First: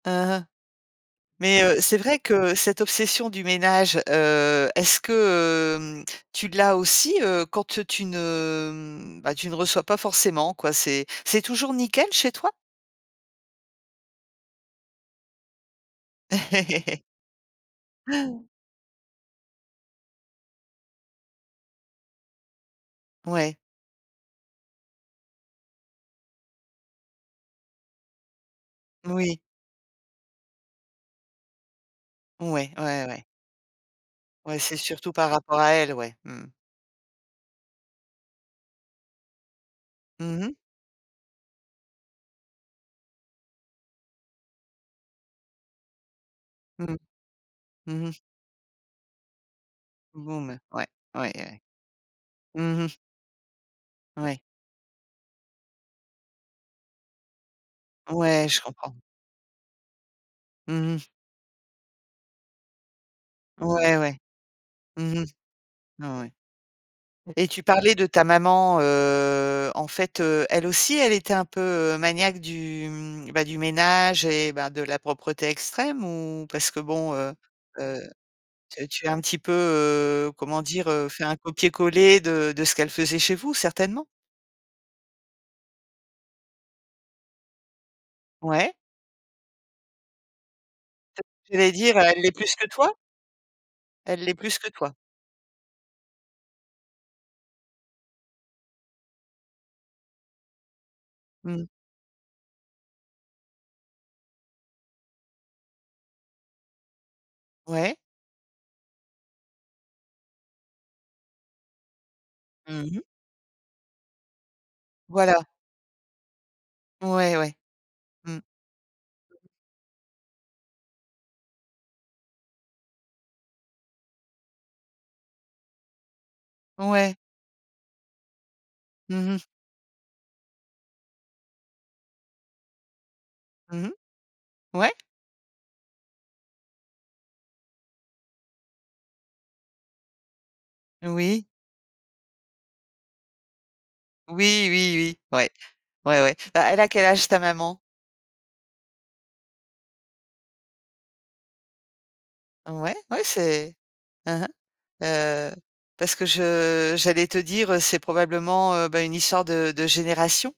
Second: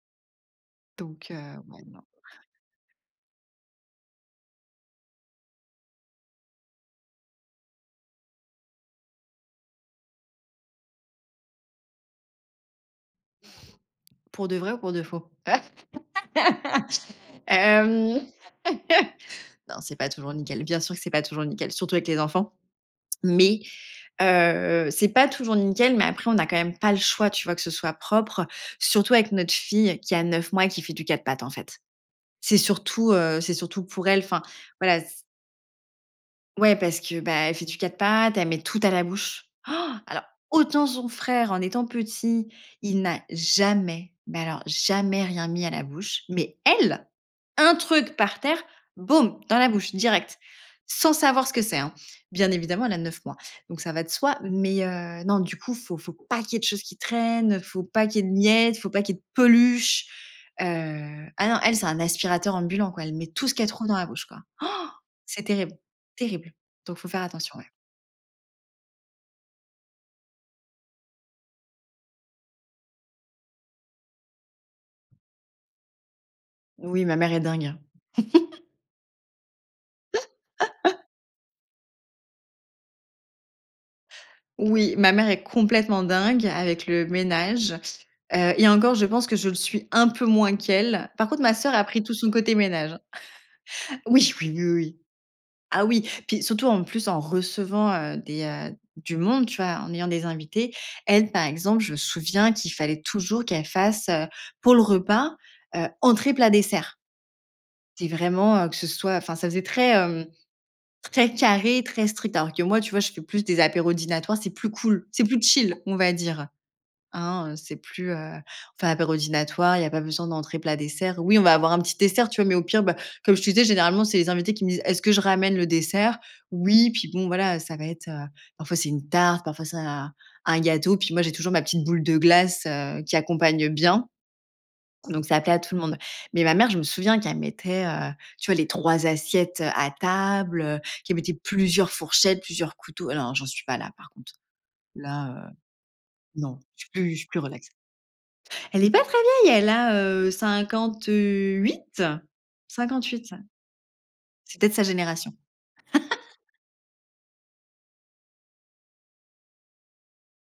Mmh, mh Donc heu, mais heu, ouais c'est non. vrai que, heu, cette obsession du ménage, heu, est-ce que, heu, tu l'as aussi, heu, quand te tu ne ben tu ne reçois pas forcément quoi? C'est c'est toujours nickel chez toi? Pour de vrai ou pour de faux? Hem. Non, c'est pas toujours nickel. Bien sûr que c'est pas toujours nickel, surtout avec les enfants. Ouais. Mais heu, c'est pas toujours nickel, mais après, on n'a quand même pas le choix, tu vois? Que ce soit propre, surtout avec Oui. notre fille qui a 9 mois et qui fait du 4 pattes en fait. C'est Ouais. Ouais, surtout, ouais. heu, c'est surtout pour elle. Enfin, Ouais, c'est voilà, surtout c par rapport à elle, ouais, mmh. Ouais, parce que, ben, elle fait du 4 pattes, elle met tout à la bouche. Alors Mmh mh. autant son frère en étant petit, il n'a jamais, mais alors jamais rien mis à la bouche, mais Mmh, elle, un mmh mh. truc par terre, boum, dans la bouche, direct, Boom, ouais. sans Ouais, savoir ce que ouais. c'est, hein. Bien Mmh évidemment, elle mh. a 9 mois, donc ça va de soi, Ouais. mais heu, non, du coup, faut faut pas qu'il y ait de choses qui traînent. Faut pas qu'il y ait de Ouais, je miettes, il faut comprends. pas qu'il y ait de peluches, Mmh mh. heu, ah, non, elle, c'est un aspirateur ambulant quoi. Elle met tout ce qu'elle trouve dans Ouais, la ouais. bouche quoi. Mmh mh. C'est terrible Non, ouais, terrible, donc il faut faire et attention, tu ouais. parlais de ta maman, heu, en fait, heu, elle aussi, elle était un peu, heu, maniaque du, mmh bah, du ménage et bah, de la propreté extrême ou parce que, Oui, bon, ma mère heu est dingue. heu, tu tu as un petit peu, heu, comment dire, heu, fait un copier-coller de de ce qu'elle faisait chez vous, certainement? Oui, ma mère est complètement dingue avec le ménage. Heu, et Ouais. encore, je pense que je le suis un peu moins qu'elle. J Par contre, ma j'allais sœur a dire, heu, pris tout elle l'est son plus côté que toi? ménage. Elle Oui, l'est oui, plus oui, que toi. oui. Ah oui, puis surtout, en plus, en recevant, heu, des, heu, du monde, tu vois? En ayant des invités. Elle, par Mmh. exemple, je me souviens qu'il fallait toujours qu'elle fasse, heu, pour le repas, heu, entrée, plat, dessert. Ouais. C'est vraiment, heu, que ce soit, enfin ça faisait très, hem, très carré, très strict. Alors que moi, Mmh tu vois? mh. Je fais plus des apéros dînatoires. C'est plus cool, c'est plus Voilà! chill, on va dire. Ouais, Hein, ouais. c'est plus, heu, Mmh. on fait un apéro dînatoire. Il y a pas besoin d'entrée, plat, dessert. Oui, on va avoir un petit dessert, tu vois? Mais au pire, bah, comme je te disais, généralement, c'est les invités qui me disent: «Est-ce que je ramène le dessert?» oui, puis Ouais. bon, voilà, ça va être, heu, parfois c'est une Mmh mh. tarte, parfois c'est un un gâteau. Puis moi, j'ai toujours ma petite boule de glace, heu, qui accompagne Mmh. bien, Ouais. donc ça plaît à tout le monde, mais ma mère, je me souviens qu'elle mettait, heu, tu vois? Les 3 assiettes à table, heu, qu'elle mettait Oui. plusieurs fourchettes, plusieurs couteaux. Ah non, hein, j'en suis pas là, par contre. Oui, oui, oui. Là, Ouais. heu, Ouais, ouais. non. Bah, elle Je a suis quel plus je âge, suis ta plus relax. maman? Elle est pas très vieille, elle a, heu, cinquante Ouais, huit-cinquante ouais, huit, ouais. c'est hein, hein. C'est peut-être sa génération. Heu, parce que je j'allais te dire, heu, c'est probablement, heu, ben, une histoire de de génération.